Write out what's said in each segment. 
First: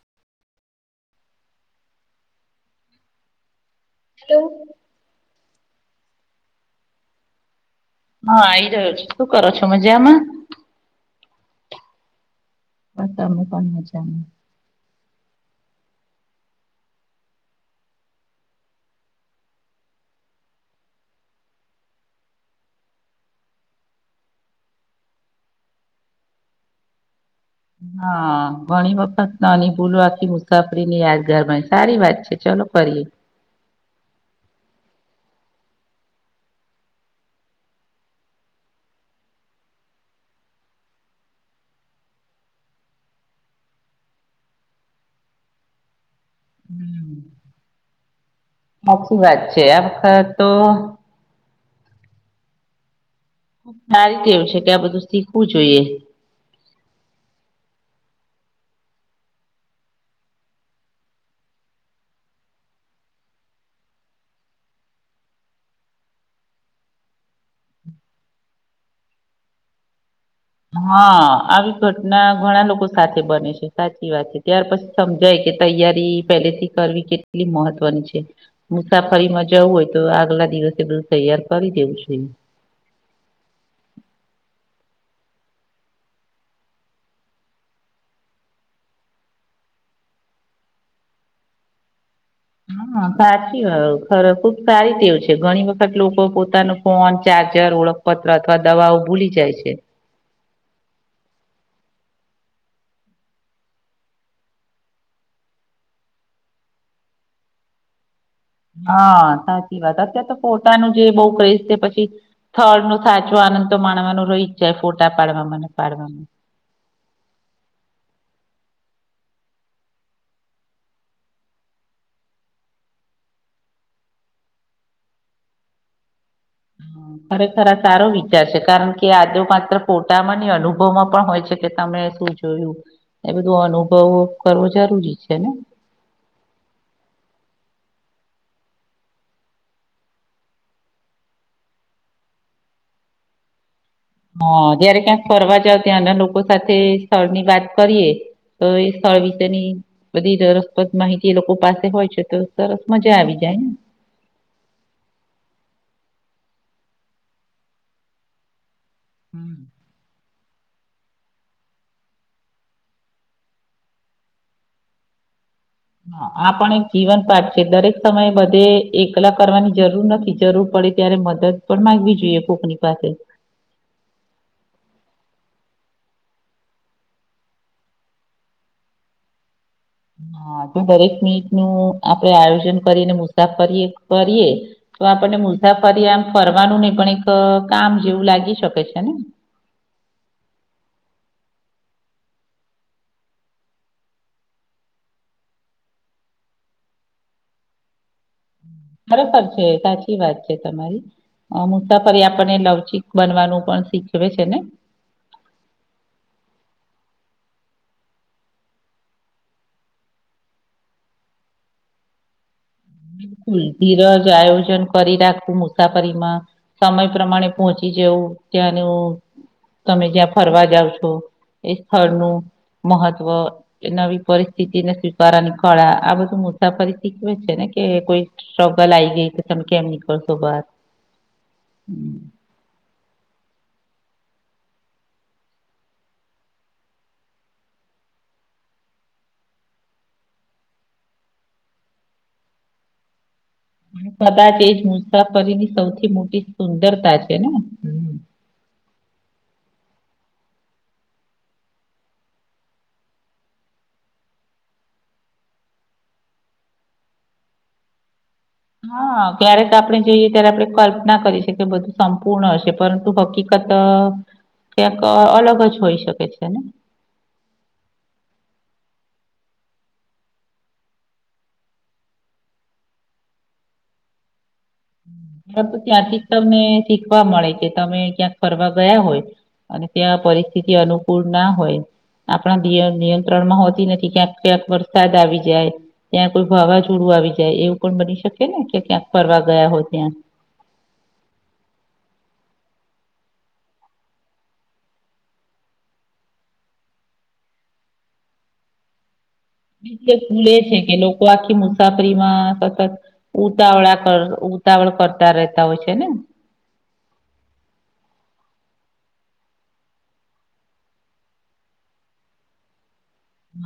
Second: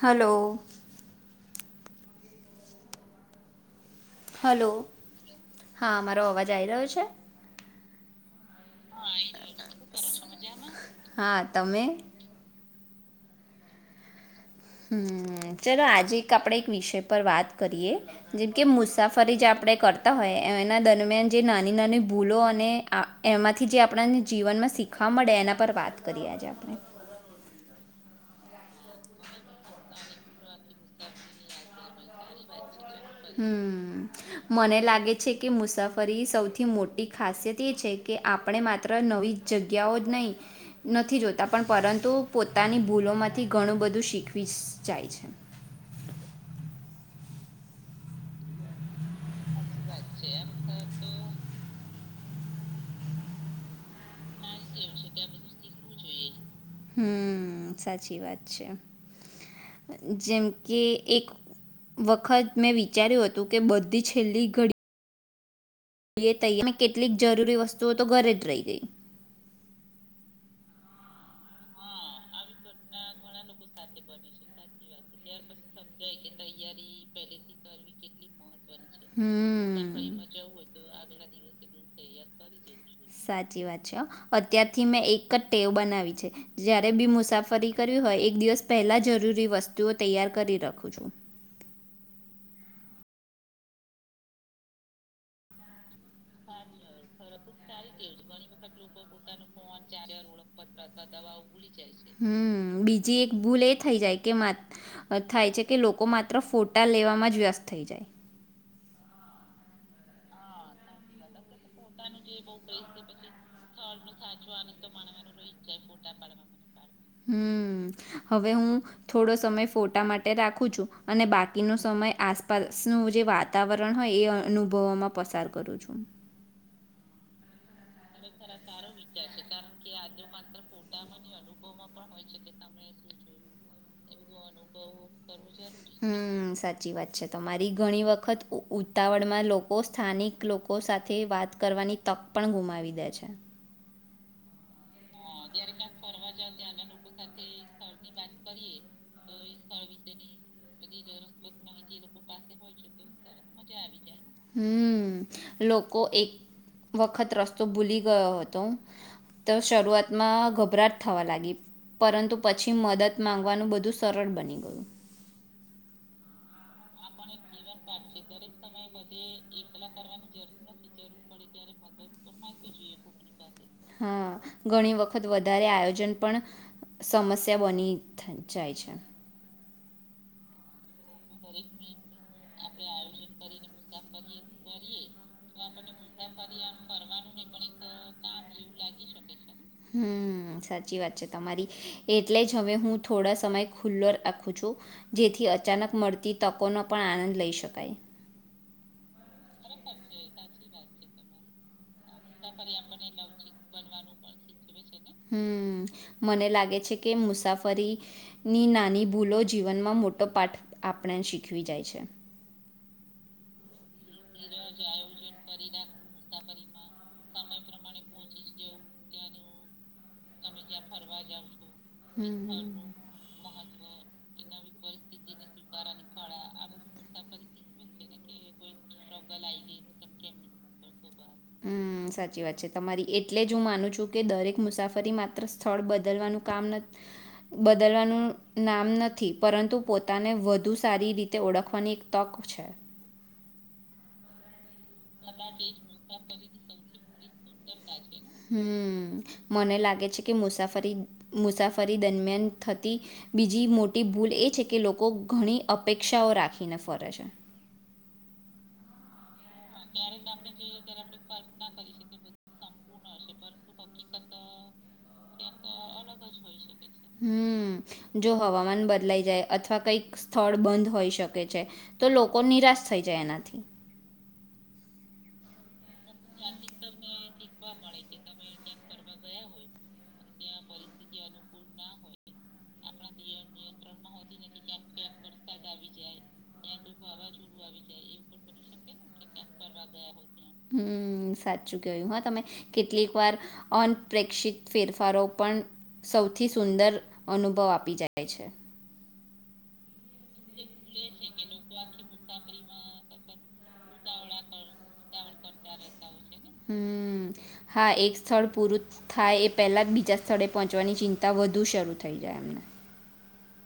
Hello. Hello. Hello હા મારો અવાજ આવી‌ રહ્યો છે,? હા એ શું કરો છો મજામાં? હા તમે. તમે પણ મજામાં? ચલો આજે એક આપણે એક વિષય પર વાત કરીએ જેમકે મુસાફરી જે આપણે કરતા હોય એના દરમિયાન જે નાની નાની ભૂલો અને એમાંથી જે આપણને જીવનમાં શીખવા મળે એના પર વાત કરીએ આજે આપણે. હા ઘણી વખત નાની ભૂલો આખી મુસાફરીની યાદગાર બને સારી વાત છે ચલો કરીએ. હમ મને લાગે લે છે કે મુસાફરી સૌથી મોટી ખાસિયત એ છે કે આપણે માત્ર નવી જગ્યાઓ નહી નથી જોતા પણ પરંતુ પોતાની ભૂલોમાંથી ઘણું બધું શીખવીસ જાય છે. સાચી વાત. છેે વખર તો ખબ સારી રીતે એવું છે કે આ બધું શીખવું જોઈએ. હમ સાચી વાત છે જેમ કે એક વખત મેં વિચાર્યું હતું કે બધી છેલ્લી ઘડી જોઈએ તૈયારમાં કેટલીક જરૂરી વસ્તુઓ તો ઘરે જ રહી ગઈ. હા આવી ઘટના ઘણા લોકો સાથે બને છે સાચી વાત છે ત્યાર પછી સમજાય કે તૈયારી પેલેથી કરવી કેટલી મહત્વની છે મુસાફરીમાં જવું હોય તો હમ્મ. આગલા દિવસે બધું તૈયાર કરી દેવું જોઈએ. થી મેં એક જ ટેવ બનાવી છે જ્યારે બી મુસાફરી કરવી હોય એક દિવસ પહેલા જરૂરી વસ્તુ જુઓ તૈયાર કરી રાખું છુ. હા સાચી ખુબ સારી તેવું છે ઘણી વખત લોકો પોતાનો ફોન ચાર્જ અત્યારે ઓળખપત્ર અથવા દવાઓ ભૂલી જાય છે. હમ બીજી એક ભૂલ એ થઇ જાય કે થાય છે કે લોકો માત્ર ફોટા લેવામાં જ વ્યસ્ત થઇ જાય. હા સાચી વાત અત્યારે તો ફોટાનું જે બઉ ક્રેઝ છે [unintelligible] પછી સ્થળ નો સાચો આનંદ તો માણવાનો રહી જ જાય ફોટા પાડવામાં અને પાડવામાં હમ હવે હુ થોડો સમય ફોટા માટે રાખું છું અને બાકીનો સમય આસપાસનું જે વાતાવરણ હોય એ અનુભવમાં પસાર કરું છું. હ ખરે ખરા સારો વિચાર છે કારણ કે આજે માત્ર ફોટામાં અનુભવમાં પણ હોય છે કે તમે શું જોયું એ બધું અનુભવ પાઓક કરવો જરૂરી છે ને. હમ સાચી વાત છે તમારી ઘણી વખત ઉતાવળમાં લોકો સ્થાનિક લોકો સાથે વાત કરવાની તક પણ ગુમાવી દે છે. હા જયારે ક્યાંક ફરવા જાવ ત્યાંના લોકો સાથે સ્થળની વાત કરીએ તો એ સ્થળ વિશેની બધી રસપ્રદ માહિતી એ લોકો પાસે હોય છે તો સરસ મજા આવી જાય ને. હમ લોકો એક વખત રસ્તો ભૂલી ગયો હતો. તો હમ શરૂઆતમાં. ગભરાટ થવા લાગી પરંતુ પછી મદદ માગવાનું બધું સરળ બની ગયું. હ આ પણ એક જીવન પાઠ છે દરેક સમયે બધે એકલા કરવાની જરૂર નથી જરૂર પડે ત્યારે મદદ પણ માંગવી જોઈએ કોકની પાસે. હા ઘણી વખત વધારે આયોજન પણ સમસ્યા બની જાય છે. હા તું બરી. નીટ નું આપડે આયુ. કરીને મુસાફરીએ કરીએ તો આપણને મુસાફરી આમ ફરવાનું નહી પણ એક કામ જેવું લાગી શકે છે ને. હમ સાચી વાત છે તમારી એટલે જ હવે હું થોડા સમય ખુલ્લો રાખું છું જેથી અચાનક મળતી તકોનો પણ આનંદ લઈ શકાય. ખરેખર છે સાચી વાત છે તમારી મુસાફરી આપણને લવચક બનવાનું પણ શીખવે છે ને. હમ મને લાગે છે કે મુસાફરીની નાની ભૂલો જીવનમાં મોટો પાઠ આપણે શીખવી જાય છે. બિલકુલ ધીરજ આયોજન કરી રાખવું. મુસાફરીમાં સમય પ્રમાણે પહોંચી જવું ત્યાંનું તમે જ્યાં ફરવા જાવ છો. એ હમ. સ્થળનું મહત્વ મહત્વ. એ નવી પરિસ્થિતિ ને સ્વીકારવાની કળા આ બધું મુસાાફરી શીખવે છે ને. કે કોઈ શોગ લ આઈ ને ગઈ કે તમે કેમ નીકળશો બાર. હમ સાચી વાત છે તમારી. એટલે જ હું માનું છું કે દરેક મુસાફરી માત્ર સ્થળ બદલવાનું કામ બદલવાનું નામ નથી પરંતુ પોતાને વધુ સારી રીતે ઓળખવાની એક તક છે. પદાચ એ જ. મુસાફરી ની સૌથી મોટી સુંદરતા છે. [unintelligible] હમ મને લાગે છે કે મુસાફરી મુસાફરી દરમિયાન થતી બીજી મોટી ભૂલ એ છે કે લોકો ઘણી અપેક્ષાઓ રાખીને ફરે છે. હા. ક્યારેક આપણે જઈએ ત્યારે આપણે કલ્પના કરી શકીએ બધું સંપૂર્ણ હશે પણ. હકીકત ક્યાંક અલગ જ હોઈ શકે છે ને. હમ જો હવામાન બદલાઈ જાય અથવા કંઈક સ્થળ બંધ હોઈ શકે છે તો લોકો નિરાશ થઈ જાય એનાથી. [unintelligible] ત્યાંથી તમને શીખવા મળે છે તમે. ક્યાંક ફરવા ગયા હોય અને ત્યાં પરિસ્થિતિ અનુકૂળ ના હોય આપણા નિયંત્રણ માં હોતી નથી ક્યાંક ક્યાંક વરસાદ આવી જાય ત્યાં કોઈ વાવાઝોડું આવી જાય એવું પણ બની શકે ને કે ક્યાંક ફરવા. ગયા હોય ત્યાં. હમ સાચું કયું હા તમે કેટલીક વાર અનપેક્ષિત ફેરફારો પણ સૌથી સુંદર અનુભવ આપી જાય છે. [unintelligible] ભૂલ એ છે કે લોકો આખી મુસાફરીમાં સતત. ઉતાવળા કર ઉતાવળ કરતા રહેતા હોય છે ને? હમ હા એક સ્થળ પૂરું થાય એ પેલા જ બીજા સ્થળે પહોંચવાની ચિંતા વધુ શરૂ થઈ જાય એમને.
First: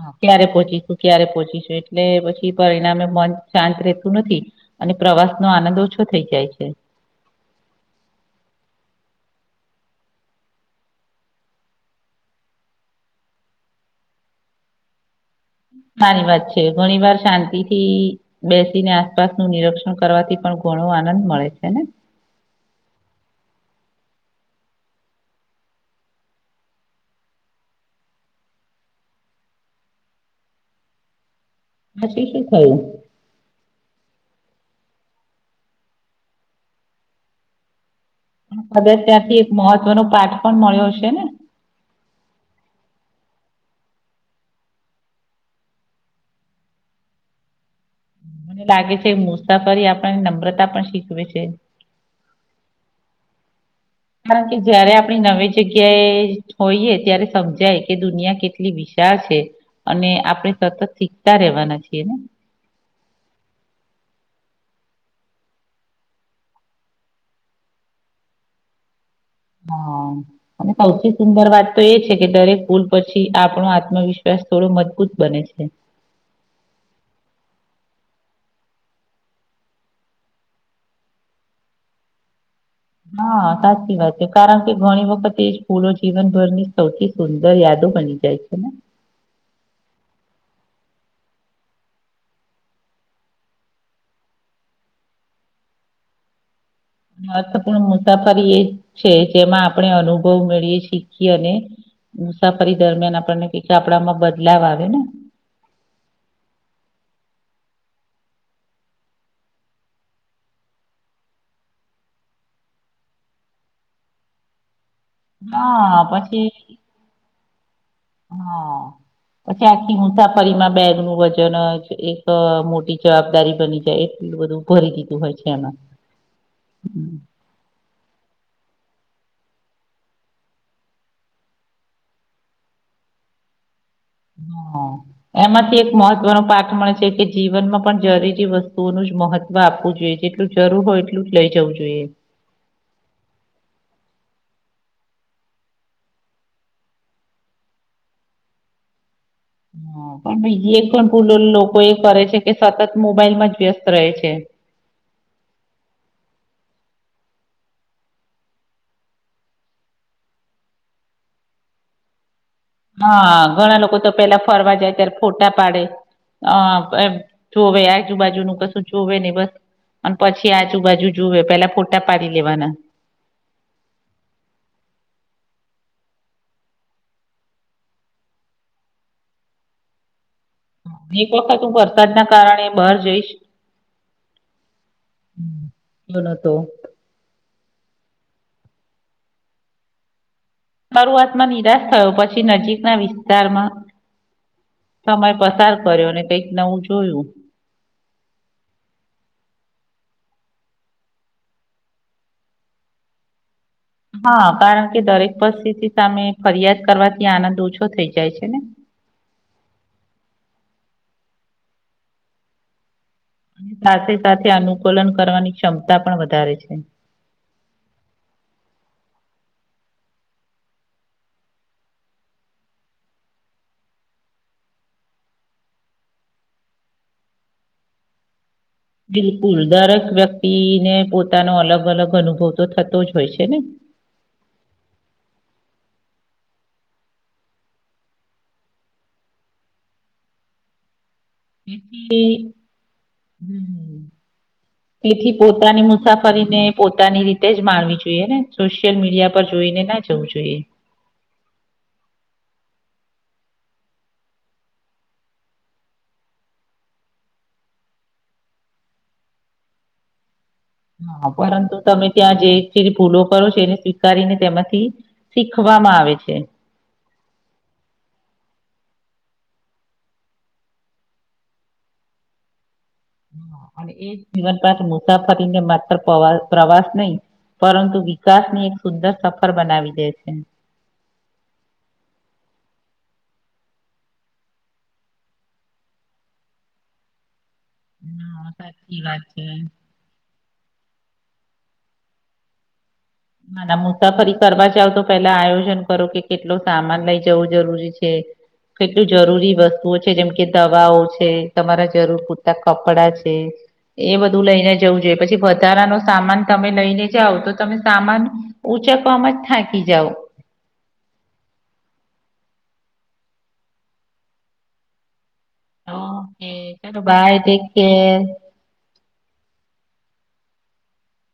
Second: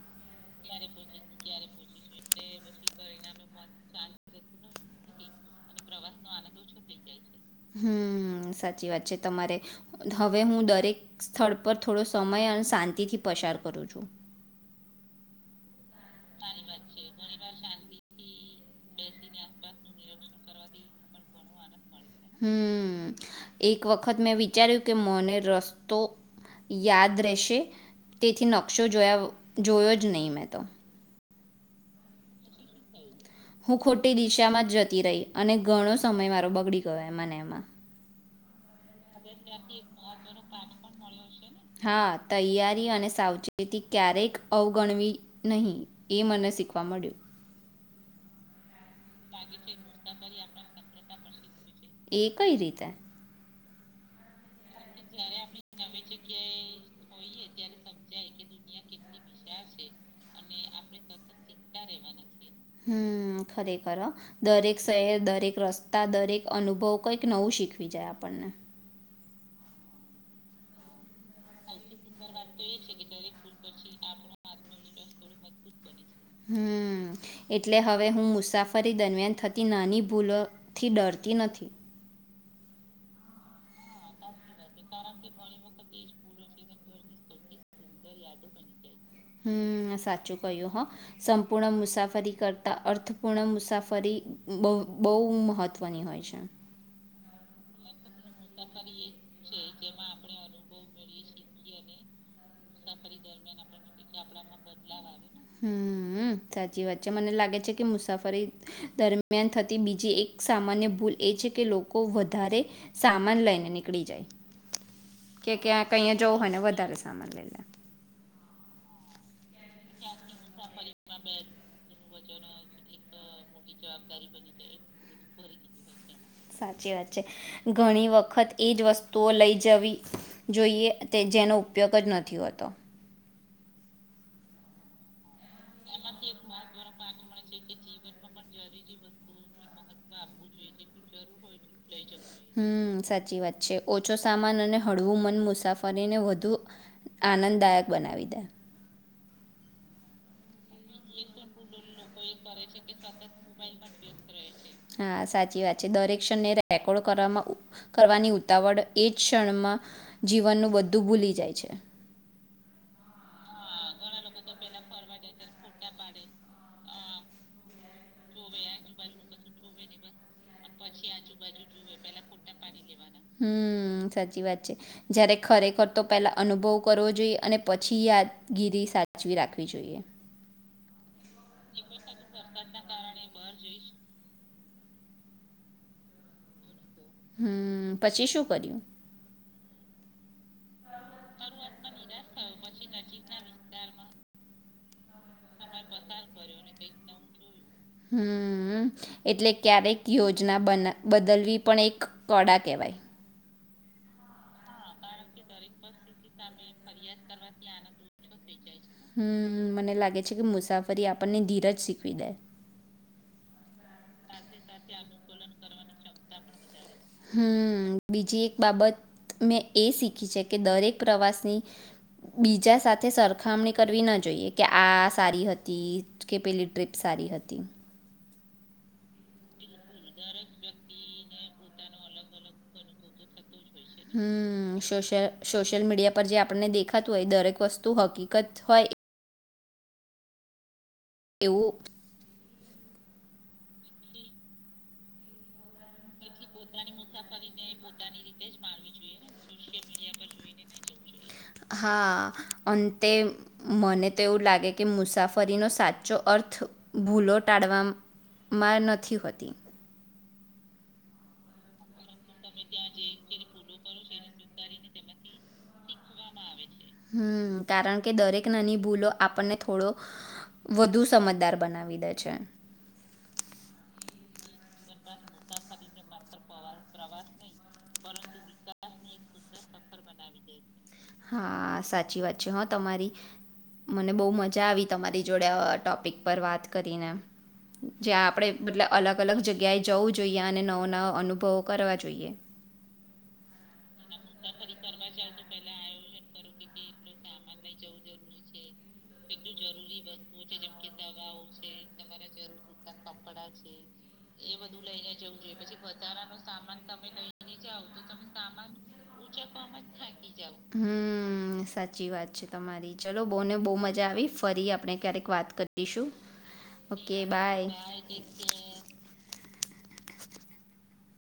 હા. ક્યારે પહોચીશું ક્યારે પહોચીશ એટલે પછી પરિણામે મન શાંત રતું નથી અને પ્રવાસ નો આનંદ ઓછો થઈ જાય છે. હમ સાચી વાત છે તમારે હવે હું દરેક સ્થળ પર થોડો સમય અને શાંતિથી પસાર કરું છું. હમ. સારી વાત છે ઘણી વાર શાંતિ થી બેસીને આસપાસનું નિરીક્ષણ કરવાથી પણ ઘણો આનંદ મળે છે ને? હમ એક વખત મેં વિચાર્યું કે મને રસ્તો યાદ રહેશે તેથી નકશો જોયા જોયો જ નહી મેં તો પછી શું થયું? હું ખોટી દિશામાં જતી રહી અને ઘણો સમય મારો બગડી ગયો એમા ને એમાં. [inaudible] ત્યારથી એક મહત્વનો પાઠ પણ મળ્યો છે છે ને? હા તૈયારી અને સાવચેતી ક્યારેક અવગણવી નહી એ મને શીખવા મળ્યું. મને લાગે છે મુસાફરી આપણ નમ્રતા આપણ શીખવે છે. કે એ કઈ રીતે? [unintelligible] જયારે આપણી નવી જગ્યાએ હોઈએ ત્યારે સમજાય કે દુનિયા કેટલી વિશાળ છે. અને આપણે સતત શીખતા રહેવાના છીએ ને. હમ ખરેખર દરેક શહેર દરેક રસ્તા દરેક અનુભવ કઈક નવું શીખવી જાય આપણને. હા અને સૌથી સુંદર વાત તો એ જ કે દરેક ભૂલ પછી આપણો આત્મવિશ્વાસ અ થોડો મજબૂત બને છે. હમ એટલે હવે હું મુસાફરી દરમિયાન થતી નાની ભૂલોથી ડરતી નથી. હા સાચી વાત છે કારણ કે ઘણી વખત એ ફૂલો જીવનભરની સૌથી સુંદર યાદો બની જાય છે ને? હમ સાચું કહ્યું હ સંપૂર્ણ મુસાફરી કરતા અર્થપૂર્ણ મુસાફરી બહુ મહત્વની હોય છે. હ તો પણ મુસાફરી એ છે જેમાં આપણે અનુભવ મેળીએ છીએ અને મુસાફરી દરમિયાન આપણને ક આપડામાં બદલાવ આવે ને. હમ સાચી વાત છે મને લાગે છે કે મુસાફરી દરમિયાન થતી બીજી એક સામાન્ય ભૂલ એ છે કે લોકો વધારે સામાન લઈને નીકળી જાય કે ક્યાં હા કહીયા જવું પછી હોય ને વધારે સામાન લઈ લે. હા. પછી આખી મુસાફરીમાં બેગનું વજન એક મોટી જવાબદારી બની જાય એટલું બધું ભરી દીધું હોય છે એમાં. સાચી વાત છે. ઘણી વખત એ જ વસ્તુઓ લઈ જવી જોઈએ તે જેનો ઉપયોગ જ નથી હોતો. હા. એમાંથી એક મહત્વનો પાઠ મળે છે કે જીવનમાં પણ જરી જે વસ્તુઓનું જ મહત્વ આપવું જોઈએ, જેટલું જરૂર હોય એટલું જ લઇ જવું જોઈએ. હમ, સાચી વાત છે. ઓછો સામાન અને હળવું મન મુસાફરીને વધુ આનંદદાયક બનાવી દે. હ, પણ બીજી એક સેમ ભૂલ લો લોકો એ કરે છે કે, સતત મોબાઈલમાં જ વ્યસ્ત રહે છે. હા, સાચી વાત છે. દરેક ક્ષણને રેકોર્ડવામાં કરવામાં ઉપ કરવાની ઉતાવળ એજ ક્ષણમાં જીવનનું બધું ભૂલી જાય છે. હા, ઘણા લોકો તો પેલા ફરવા જાય ત્યારે ફોટા પાડે અ એભ જોવે આજુબાજુનું કશું જોવે ને બસ અન પછી આજુબાજુ જોવે પેલા ફોટા પાડી લેવાના. હમ્મ, સાચી વાત છે. જયારે ખરેખર તો પેલા અનુભવ કરવો જોઈએ, અને પછી યાદગીરી સાચવી રાખવી જોઈએ. એક વખત હું વરસાદના કારણે બહાર જઈશ. હમ, એ નતો. હમ્મ, પછી શું કર્યું? શરૂઆતમાં નિરાશ થયો, પછી નજીકના વિસ્તારમાં સમય પસાર કર્યો અને કઈક નવું જોયું. હમ્મ, એટલે ક્યારેક યોજના બના બદલવી પણ એક કળા કહેવાય. હા, કારણ કે દરેક પરસ્થિતી સામે ફરિયાદ કરવાથી આનંદ ઓછો થઈ જાય છે ને. હમ્મ, મને લાગે છે કે મુસાફરી આપણને ધીરજ શીખવી દે. સાથે સાથે અનુકૂલન કરવાની ક્ષમતા પણ વધારે છે. હમ્મ, બીજી એક બાબત મેં એ શીખી છે કે, દરેક પ્રવાસની બીજા સાથે સરખામણી કરવી ના જોઈએ કે, આ સારી હતી કે, પેલી ટ્રીપ સારી હતી. બિલકુલ. દરેક વ્યક્તિને પોત તાનો અલગ અલગ અનુભવ તો થતો જ હોય છે ને. હમ્મ, સોશ્ય સોશ્યલ મીડિયા પર જે આપણને દેખાતું હોય દરેક વસ્તુ હકીકત હોય એવું એથી હમ, તેથી પોતાની મુસાફ કરીને પોતાની રીતે જ માણવી જોઈએ ને, સોશિયલ મીડિયા પર જોઈને ના જવું જોઈએ. તે મને તો એવું લાગે કે મુસાફરીનો સાચો અર્થ ભૂલો ટાળવામ માં નથી હોતી. હ, પરંતુ તમે ત્યાં જે જેજે ભૂલો કરો છો, એને સ્વીકારીને તેમાંથી શીખવામાં આવે છે. હમ્મ, કારણ કે દરેક નાની ભૂલો આપણને થોડો વધુ સમજદાર બનાવી દે છે. અને એ જીવનપાંત મુસાફરીને માત્ર પ્રવા પ્રવાસ નહી, પરંતુ વિકાસની એક સુંદર સફર બનાવી દે છે. હા, સાચી વાત છે હા તમારી. મને બહુ મજા આવી તમારી જોડે આ ટોપિક પર વાત કરીને. જ્યા આપડે હા મતલબ સાચી અલગ વાત અલગ છે. જગ્યાએ જવું જોઈએ અને નવો નવો અનુભવો કરવા જોઈએ. ના ના મુસાફરી કરવા જાવ તો પેલા આયોજન કરો કે કેટલો સામાન લઈ જવું જરૂરી છે, કેટલું જરૂરી વસ્તુઓ છે જેમ કે, દવાઓ છે તમારા જરૂર પૂરતા કપડા છે, એ બધું લઈને જવું જોઈએ, પછી વધારાનો સામાન તમે લઈને જાઓ તો તમે સામાન ઉચકવામાં જ થાંકી જાઓ. હમ, સાચી વાત છે તમારી. ચલો, બોહને બહું મજા આવી. ફરી આપડે ક્યારેક વાત કરીશું. ઓકે ચલો ઓકે, ટેક બાય. કેર